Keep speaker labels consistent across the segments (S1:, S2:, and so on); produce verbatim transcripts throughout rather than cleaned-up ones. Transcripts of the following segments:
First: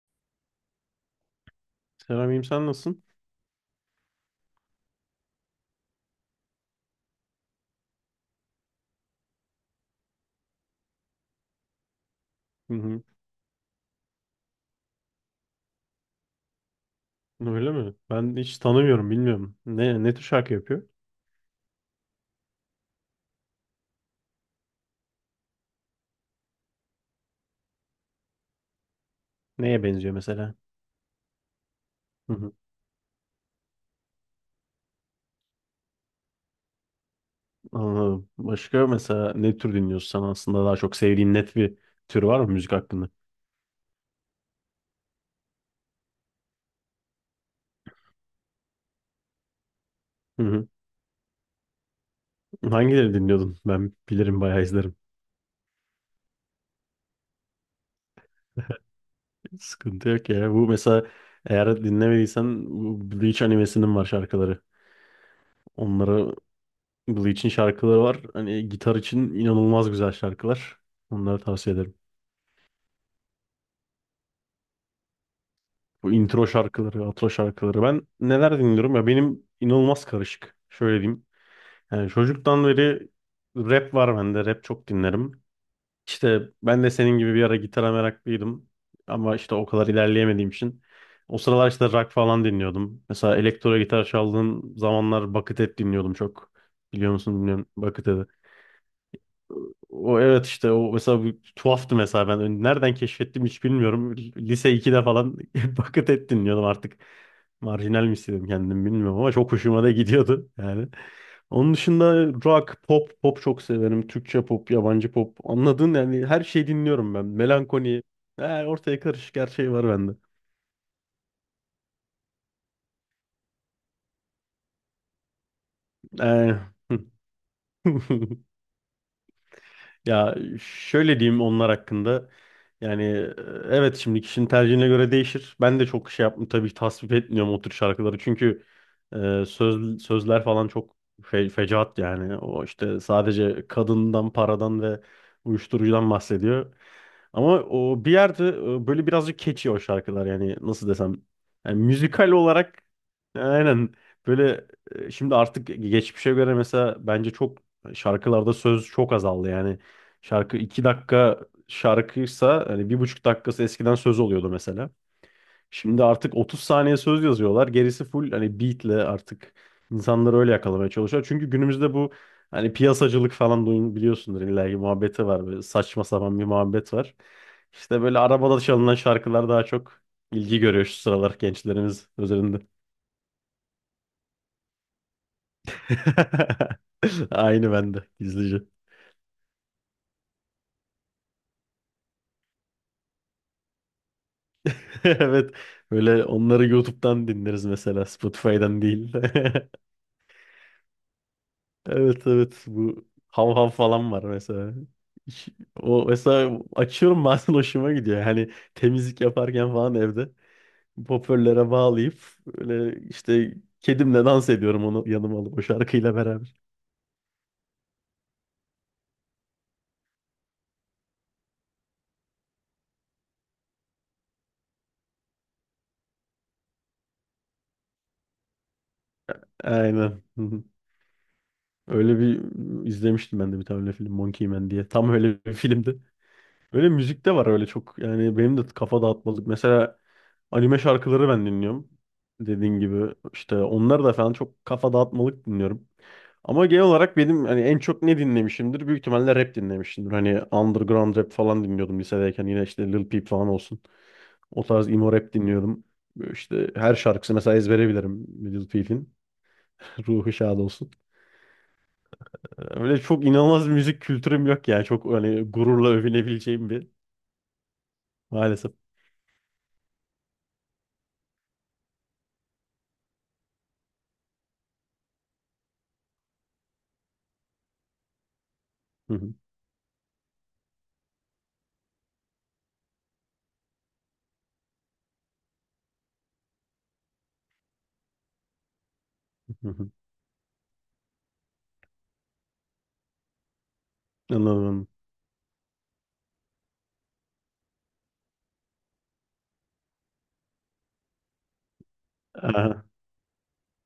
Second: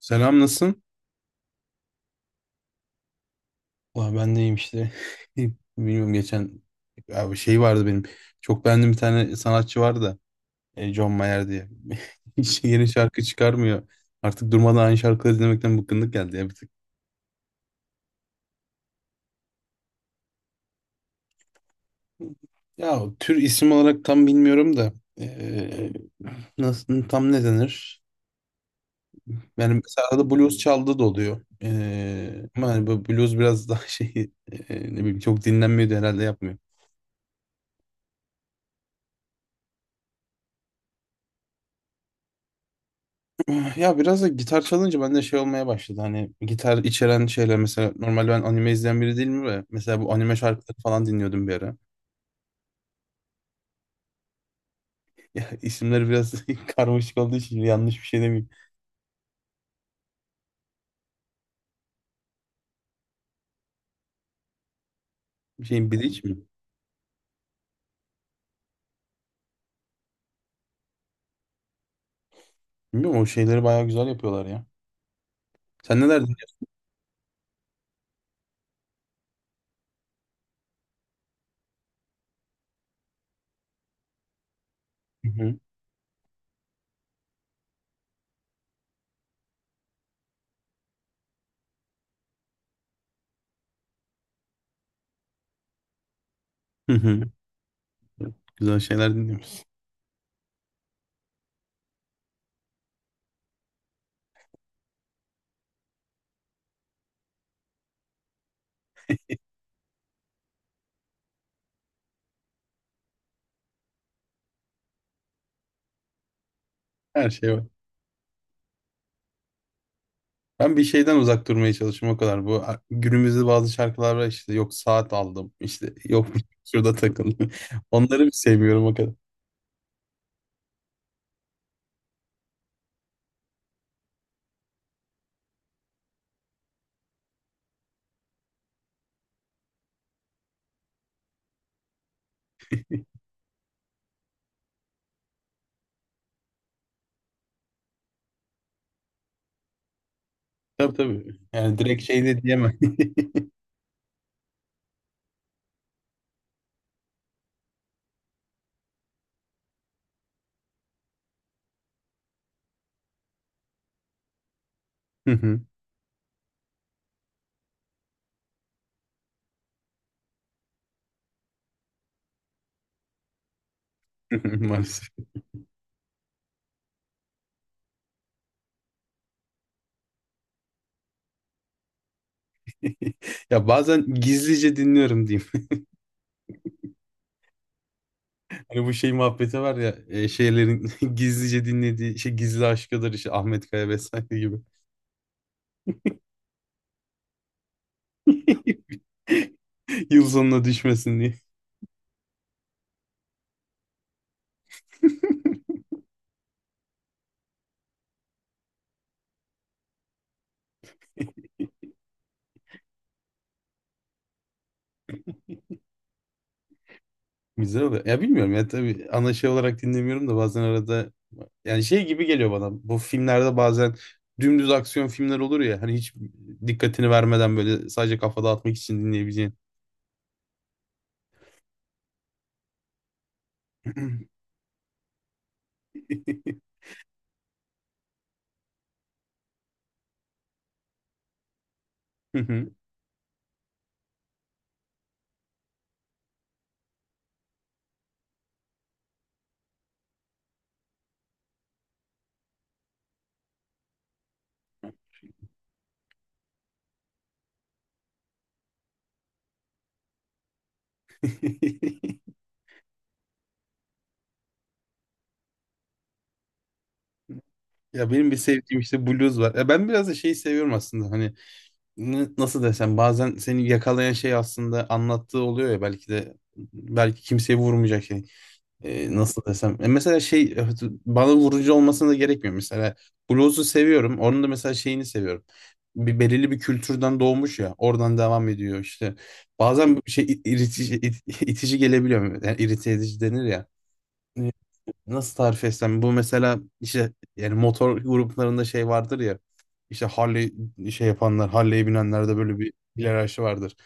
S1: Selam, nasılsın?
S2: Selamim sen nasılsın?
S1: Valla ben de iyiyim işte. Bilmiyorum, geçen abi şey vardı benim. Çok beğendiğim bir tane sanatçı vardı da, e, John Mayer diye. Hiç
S2: Hı
S1: yeni
S2: hı.
S1: şarkı çıkarmıyor. Artık durmadan aynı şarkıları dinlemekten bıkkınlık geldi ya bir tık.
S2: Öyle mi? Ben hiç tanımıyorum, bilmiyorum. Ne ne tür şarkı yapıyor?
S1: Ya tür isim olarak tam bilmiyorum da. e, Nasıl tam ne denir? Yani
S2: Neye
S1: mesela
S2: benziyor
S1: arada
S2: mesela?
S1: blues çaldığı da oluyor.
S2: Hı
S1: E,
S2: hı.
S1: ama hani bu blues biraz daha şey e, ne bileyim çok dinlenmiyordu herhalde.
S2: Anladım. Başka mesela ne tür dinliyorsun sen aslında daha çok sevdiğin net bir tür var mı müzik hakkında?
S1: Ya biraz da gitar çalınca bende şey olmaya başladı. Hani gitar içeren şeyler, mesela normal ben anime izleyen biri değilim ve mesela bu anime
S2: Hı hı.
S1: şarkıları falan dinliyordum bir ara.
S2: Hangileri dinliyordun? Ben bilirim bayağı izlerim.
S1: Ya isimleri biraz karmaşık olduğu için yanlış bir şey demeyeyim.
S2: Sıkıntı yok ya. Bu mesela eğer dinlemediysen bu Bleach animesinin var şarkıları.
S1: Bir şeyin Bleach
S2: Onlara
S1: mi?
S2: Bleach'in şarkıları var. Hani gitar için inanılmaz güzel şarkılar. Onları tavsiye ederim.
S1: Bilmiyorum, o şeyleri bayağı güzel yapıyorlar ya. Sen
S2: Bu
S1: neler
S2: intro şarkıları, outro şarkıları. Ben neler dinliyorum ya benim inanılmaz karışık. Şöyle diyeyim. Yani çocuktan beri rap var bende. Rap çok dinlerim.
S1: dinliyorsun?
S2: İşte ben de senin gibi bir ara gitara meraklıydım. Ama işte o kadar ilerleyemediğim için. O sıralar işte rock falan dinliyordum. Mesela elektro gitar çaldığım zamanlar Buckethead dinliyordum çok.
S1: Hı hı.
S2: Biliyor
S1: Hı
S2: musun bilmiyorum. Buckethead.
S1: hı. Güzel şeyler dinliyorsun.
S2: O evet işte o mesela bu tuhaftı mesela ben nereden keşfettim hiç bilmiyorum. Lise ikide falan Buckethead et dinliyordum artık. Marjinal mi istedim kendim bilmiyorum ama çok hoşuma da gidiyordu yani. Onun dışında rock, pop, pop çok severim. Türkçe pop, yabancı pop. Anladın yani her şeyi dinliyorum ben.
S1: Her şey var.
S2: Melankoli. Yani ortaya karışık her şey var bende.
S1: Ben bir şeyden uzak durmaya çalışıyorum o kadar. Bu a- günümüzde bazı şarkılar var, işte yok saat aldım, işte yok
S2: Ee,
S1: şurada takıldım. Onları sevmiyorum o kadar.
S2: Ya şöyle diyeyim onlar hakkında. Yani e, evet şimdi kişinin tercihine göre değişir. Ben de çok şey yapmıyorum tabii ki tasvip etmiyorum o tür şarkıları. Çünkü e, söz, sözler falan çok fe, fecaat yani. O işte sadece kadından, paradan ve uyuşturucudan bahsediyor. Ama o bir yerde e, böyle birazcık keçi o şarkılar yani nasıl
S1: Tabii
S2: desem.
S1: tabii.
S2: Yani
S1: Yani direkt şey
S2: müzikal
S1: de diyemem.
S2: olarak e, aynen böyle e, şimdi artık geçmişe göre mesela bence çok şarkılarda söz çok azaldı yani. Şarkı iki dakika şarkıysa hani bir buçuk dakikası eskiden söz oluyordu mesela.
S1: Hı hı.
S2: Şimdi artık otuz saniye söz yazıyorlar. Gerisi full hani beatle artık insanları öyle yakalamaya çalışıyor. Çünkü günümüzde bu hani piyasacılık falan duyun biliyorsundur illa ki
S1: Maalesef.
S2: muhabbeti var. Böyle saçma sapan bir muhabbet var. İşte böyle arabada çalınan şarkılar daha çok ilgi görüyor şu sıralar gençlerimiz üzerinde.
S1: Ya bazen gizlice dinliyorum diyeyim.
S2: Aynı bende gizlice.
S1: Hani bu şey muhabbeti var ya e, şeylerin gizlice dinlediği şey gizli aşkıdır, işte Ahmet Kaya vesaire gibi.
S2: Evet. Böyle onları YouTube'dan dinleriz mesela Spotify'dan değil.
S1: Yıl sonuna düşmesin diye.
S2: Evet, evet, bu hav hav falan var mesela. Hiç- O mesela açıyorum bazen hoşuma gidiyor. Hani temizlik yaparken falan evde hoparlöre bağlayıp öyle işte kedimle dans ediyorum onu yanıma alıp o şarkıyla beraber.
S1: Güzel oluyor. Ya bilmiyorum ya, tabii ana şey olarak dinlemiyorum da bazen arada yani şey gibi geliyor bana. Bu filmlerde bazen dümdüz aksiyon filmler olur ya hani, hiç dikkatini vermeden böyle sadece kafa dağıtmak için dinleyebileceğin.
S2: Aynen. Hı hı. Öyle bir izlemiştim ben de bir tane öyle film Monkey Man diye. Tam öyle bir filmdi. Öyle müzik de var öyle çok. Yani benim de kafa dağıtmalık. Mesela anime şarkıları ben dinliyorum.
S1: Hı hı.
S2: Dediğin gibi işte onlar da falan çok kafa dağıtmalık dinliyorum. Ama genel olarak benim hani en çok ne dinlemişimdir? Büyük ihtimalle rap dinlemişimdir. Hani underground rap falan dinliyordum lisedeyken. Yine işte Lil Peep falan olsun. O tarz emo rap dinliyordum. Böyle İşte her şarkısı mesela ezbere bilirim Lil Peep'in. Ruhu şad olsun. Öyle çok inanılmaz bir müzik kültürüm yok yani. Çok hani gururla övünebileceğim bir
S1: Ya benim bir
S2: maalesef.
S1: sevdiğim işte blues var. Ya ben biraz da şeyi seviyorum aslında hani, n- nasıl desem, bazen seni yakalayan şey aslında anlattığı oluyor ya, belki de belki kimseye vurmayacak şey. Ee, nasıl desem. E mesela şey evet, bana vurucu olmasına da gerekmiyor. Mesela blues'u seviyorum. Onun da mesela şeyini seviyorum. Bir belirli bir kültürden doğmuş ya, oradan devam ediyor işte. Bazen bir şey it- itici, it- itici gelebiliyor. Yani irite edici denir ya.
S2: Anladım.
S1: Nasıl tarif etsem, bu mesela işte yani motor gruplarında şey vardır ya, işte Harley şey yapanlar, Harley'e binenlerde böyle bir
S2: Aha,
S1: hiyerarşi vardır.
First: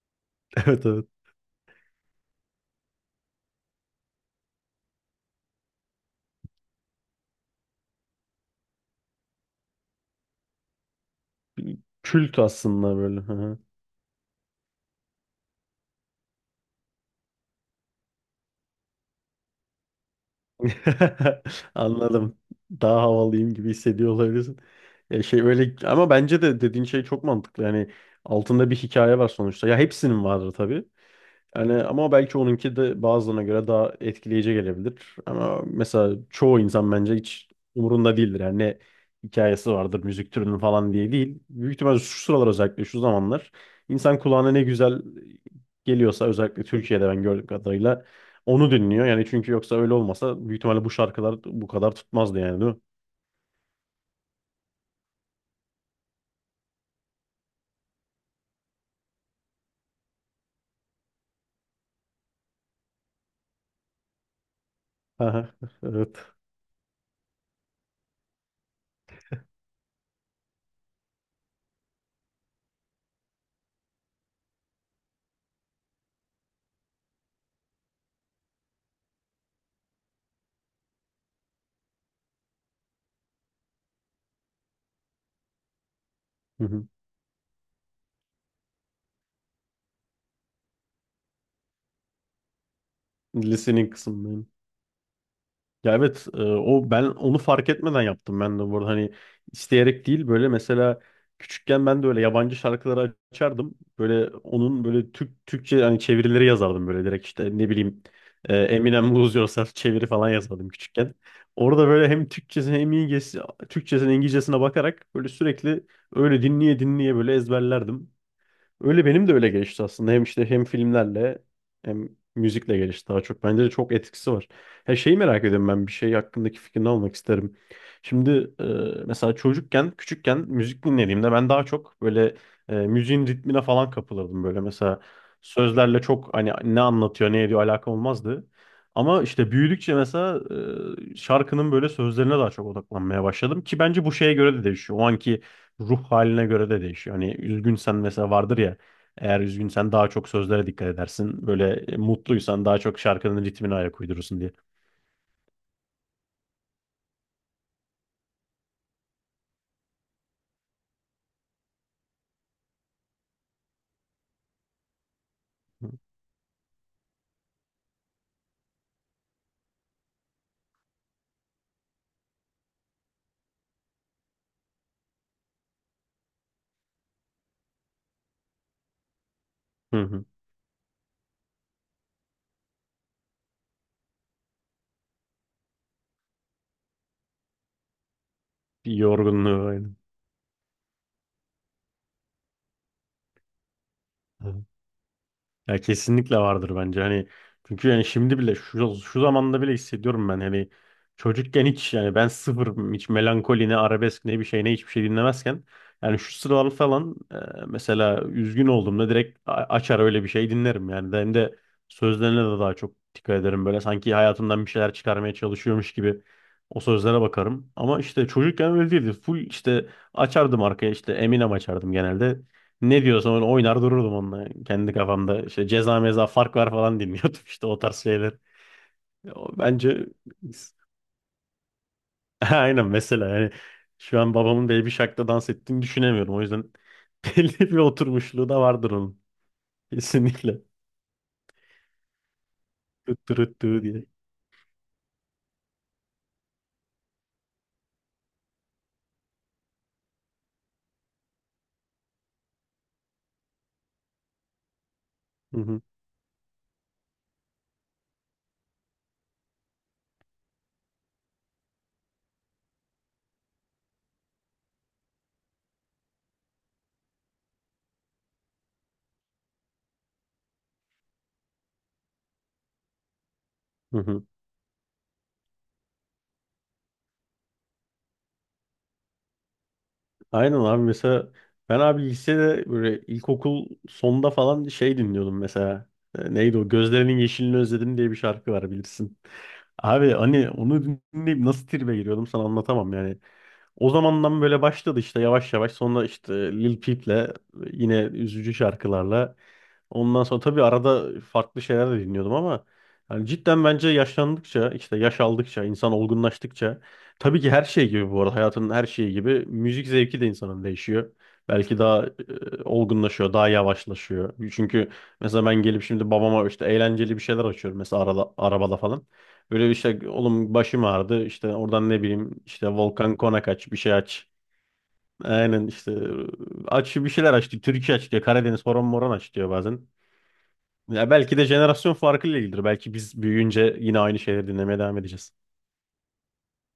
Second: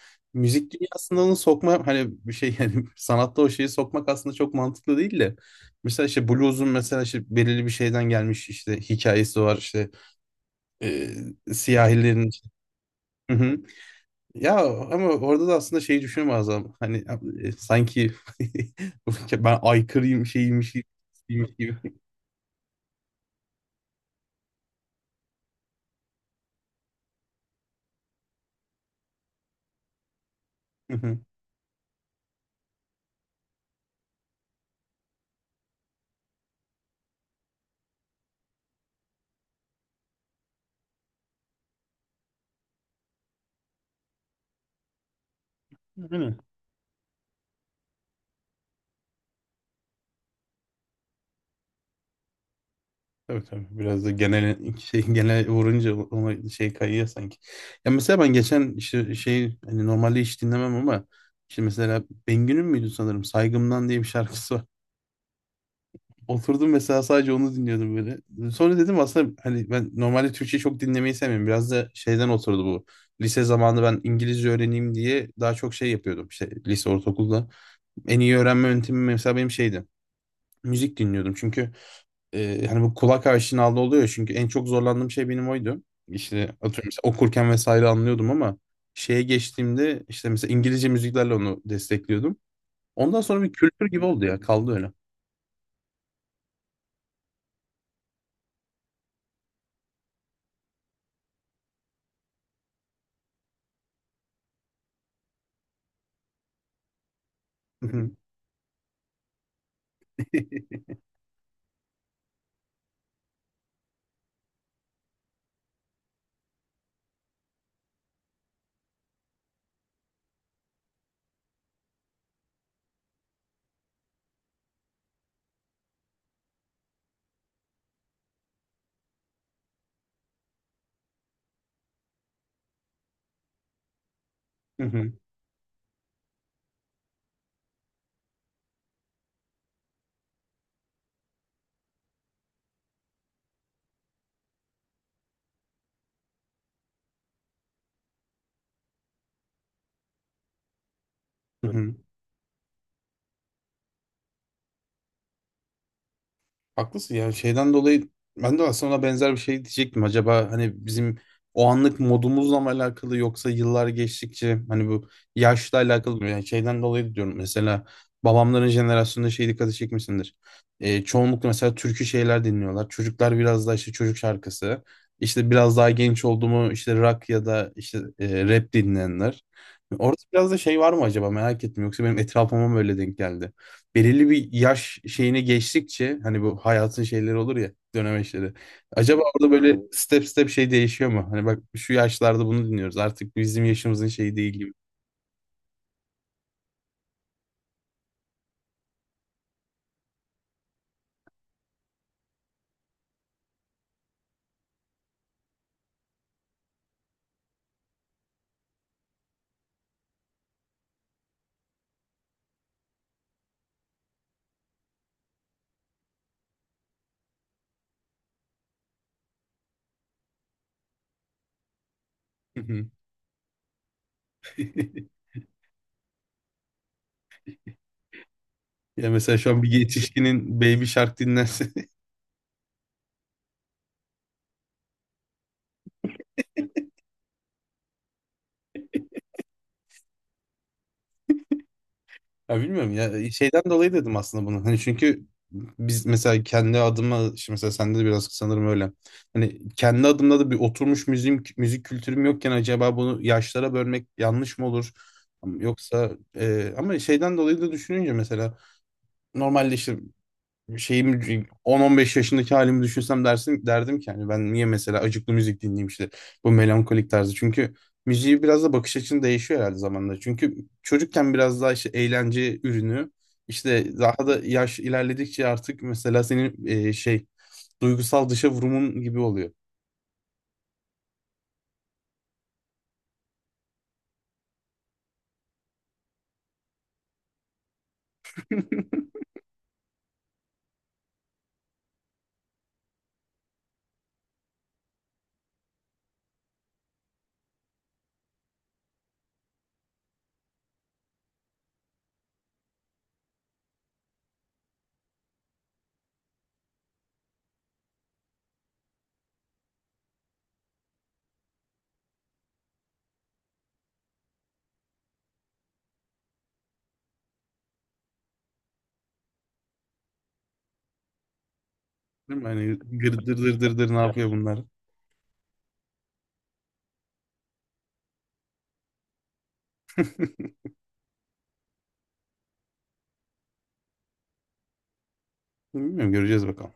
S1: Müzik
S2: evet, evet.
S1: dünyasında onu sokma hani bir şey yani sanatta o şeyi sokmak aslında çok mantıklı değil de, mesela işte blues'un mesela işte belirli bir şeyden gelmiş, işte hikayesi var, işte e, siyahilerin.
S2: Kült aslında böyle.
S1: Hı hı.
S2: Aha.
S1: Ya ama orada da aslında şeyi düşünüyorum Azam. Hani e, sanki ben aykırıyım şeyiymiş gibi. Şeymiş gibi.
S2: Anladım. Daha havalıyım gibi hissediyor olabilirsin. Ya şey öyle ama bence de dediğin şey çok mantıklı. Yani altında bir hikaye var sonuçta. Ya hepsinin vardır tabii.
S1: Hı hı.
S2: Yani ama belki onunki de bazılarına göre daha etkileyici gelebilir. Ama mesela çoğu insan bence hiç umurunda değildir. Yani ne hikayesi vardır müzik türünün falan diye değil. Büyük ihtimalle şu sıralar özellikle şu zamanlar insan kulağına ne güzel geliyorsa
S1: Aynen.
S2: özellikle Türkiye'de ben gördüğüm kadarıyla onu dinliyor. Yani çünkü yoksa öyle olmasa büyük ihtimalle bu şarkılar bu kadar tutmazdı yani değil mi?
S1: Tabii tabii. Biraz da genel şey, genel vurunca ona şey kayıyor sanki. Ya mesela ben geçen işte şey, hani normalde hiç dinlemem ama, işte mesela Bengü'nün müydü sanırım, Saygımdan diye bir şarkısı var.
S2: Aha, evet.
S1: Oturdum mesela, sadece onu dinliyordum böyle. Sonra dedim aslında hani ben normalde Türkçe çok dinlemeyi sevmiyorum. Biraz da şeyden oturdu bu. Lise zamanında ben İngilizce öğreneyim diye daha çok şey yapıyordum. İşte lise, ortaokulda. En iyi öğrenme yöntemim mesela benim şeydi. Müzik dinliyordum. Çünkü e, hani bu kulak aşinalığı oluyor, çünkü en çok zorlandığım şey benim oydu. İşte
S2: Hı
S1: atıyorum
S2: hı.
S1: mesela okurken vesaire anlıyordum ama şeye geçtiğimde, işte mesela İngilizce müziklerle onu destekliyordum. Ondan sonra bir kültür
S2: Listening
S1: gibi oldu ya,
S2: kısmındayım.
S1: kaldı
S2: Ya evet e, o ben onu fark etmeden yaptım ben de burada hani isteyerek değil böyle mesela küçükken ben de öyle yabancı şarkıları açardım. Böyle onun böyle Türk Türkçe hani çevirileri yazardım böyle direkt işte ne bileyim e, Eminem Lose Yourself çeviri falan yazardım küçükken. Orada böyle hem Türkçesine hem İngilizcesi, Türkçesine İngilizcesine bakarak böyle sürekli öyle dinleye dinleye böyle ezberlerdim. Öyle benim de öyle gelişti aslında. Hem işte hem filmlerle hem müzikle gelişti daha çok. Bence de çok etkisi var. Her şeyi merak ediyorum ben bir şey hakkındaki fikrini almak isterim. Şimdi e, mesela çocukken, küçükken müzik dinlediğimde ben daha çok böyle e, müziğin ritmine falan kapılırdım. Böyle mesela
S1: öyle.
S2: sözlerle çok hani ne anlatıyor, ne ediyor alakam olmazdı. Ama işte büyüdükçe mesela e, şarkının böyle sözlerine daha çok odaklanmaya başladım ki bence bu şeye göre de değişiyor. O anki ruh haline göre de değişiyor. Hani üzgünsen mesela vardır ya eğer üzgünsen daha çok sözlere dikkat edersin. Böyle e, mutluysan daha çok şarkının ritmine ayak uydurursun diye.
S1: Haklısın ya, şeyden dolayı ben de aslında ona benzer bir şey diyecektim. Acaba hani bizim o anlık modumuzla mı alakalı, yoksa yıllar geçtikçe hani bu yaşla alakalı mı? Yani şeyden dolayı diyorum, mesela babamların jenerasyonunda şey dikkati çekmişsindir. Ee, çoğunlukla mesela türkü şeyler dinliyorlar. Çocuklar biraz daha işte çocuk şarkısı. İşte biraz daha genç oldu mu, işte rock ya da işte e, rap dinleyenler.
S2: Hı
S1: Orada
S2: hı.
S1: biraz da şey var mı acaba, merak ettim, yoksa benim etrafıma mı öyle denk geldi? Belirli bir yaş şeyine geçtikçe hani bu hayatın şeyleri olur ya, dönemeçleri.
S2: Bir
S1: Acaba orada
S2: yorgunluğu
S1: böyle
S2: aynen.
S1: step step şey değişiyor mu? Hani bak şu yaşlarda bunu dinliyoruz, artık bizim yaşımızın şeyi değil gibi.
S2: Ya kesinlikle vardır bence hani çünkü yani şimdi bile şu, şu zamanda bile hissediyorum ben hani çocukken hiç yani ben sıfır hiç melankoli ne arabesk ne bir şey ne hiçbir şey dinlemezken yani şu sıralar falan e, mesela üzgün olduğumda direkt a- açar öyle bir şey dinlerim yani hem de sözlerine de daha çok dikkat ederim böyle sanki hayatımdan bir şeyler çıkarmaya çalışıyormuş gibi o sözlere bakarım ama işte çocukken öyle değildi full işte açardım arkaya işte Eminem açardım genelde ne diyorsa onu oynar dururdum onunla kendi kafamda. İşte ceza meza fark var falan dinliyordum işte o tarz şeyler.
S1: Ya mesela şu
S2: O
S1: an bir
S2: bence
S1: yetişkinin Baby Shark dinlerse.
S2: aynen mesela yani şu an babamın Baby Shark'ta dans ettiğini düşünemiyorum. O yüzden belli bir oturmuşluğu da vardır onun. Kesinlikle.
S1: Ya bilmiyorum ya,
S2: Tut
S1: e,
S2: tut
S1: şeyden
S2: tut
S1: dolayı
S2: diye.
S1: dedim aslında bunu. Hani çünkü biz mesela kendi adıma, şimdi mesela sende de biraz sanırım öyle. Hani kendi adımda da bir oturmuş müzik, müzik kültürüm yokken acaba bunu yaşlara bölmek yanlış mı olur?
S2: Hı hı.
S1: Yoksa e, ama şeyden dolayı da düşününce, mesela normalde işte şeyim on on beş yaşındaki halimi düşünsem dersin, derdim ki hani ben niye mesela acıklı müzik dinleyeyim, işte bu melankolik tarzı. Çünkü müziği biraz da bakış açın değişiyor herhalde zamanla. Çünkü çocukken biraz daha işte eğlence ürünü,
S2: Hı
S1: işte
S2: hı.
S1: daha da yaş ilerledikçe artık mesela senin e, şey duygusal dışa vurumun gibi oluyor.
S2: Aynen abi mesela ben abi lisede böyle ilkokul sonda falan şey dinliyordum mesela. E, Neydi o? Gözlerinin Yeşilini Özledim diye bir şarkı var bilirsin. Abi hani onu dinleyip nasıl tribe giriyordum sana anlatamam yani. O zamandan böyle başladı işte yavaş yavaş sonra işte Lil Peep'le yine üzücü şarkılarla. Ondan sonra tabii arada farklı şeyler de dinliyordum ama yani cidden bence yaşlandıkça işte yaş aldıkça insan olgunlaştıkça tabii ki her şey gibi bu arada hayatın her şeyi gibi müzik zevki de insanın değişiyor. Belki daha e, olgunlaşıyor, daha yavaşlaşıyor. Çünkü mesela ben gelip şimdi babama işte eğlenceli bir şeyler açıyorum mesela arada, arabada falan. Böyle bir şey oğlum başım ağrıdı işte oradan ne bileyim
S1: Değil mi?
S2: işte
S1: Hani
S2: Volkan
S1: gır dır
S2: Konak
S1: dır
S2: aç bir
S1: dır dır
S2: şey
S1: ne
S2: aç.
S1: yapıyor bunlar?
S2: Aynen işte aç bir şeyler aç diyor. Türkiye aç diyor. Karadeniz horon moron aç diyor bazen. Ya belki de jenerasyon farkıyla ilgilidir. Belki biz büyüyünce yine aynı şeyleri dinlemeye devam edeceğiz.
S1: Bilmiyorum, göreceğiz bakalım.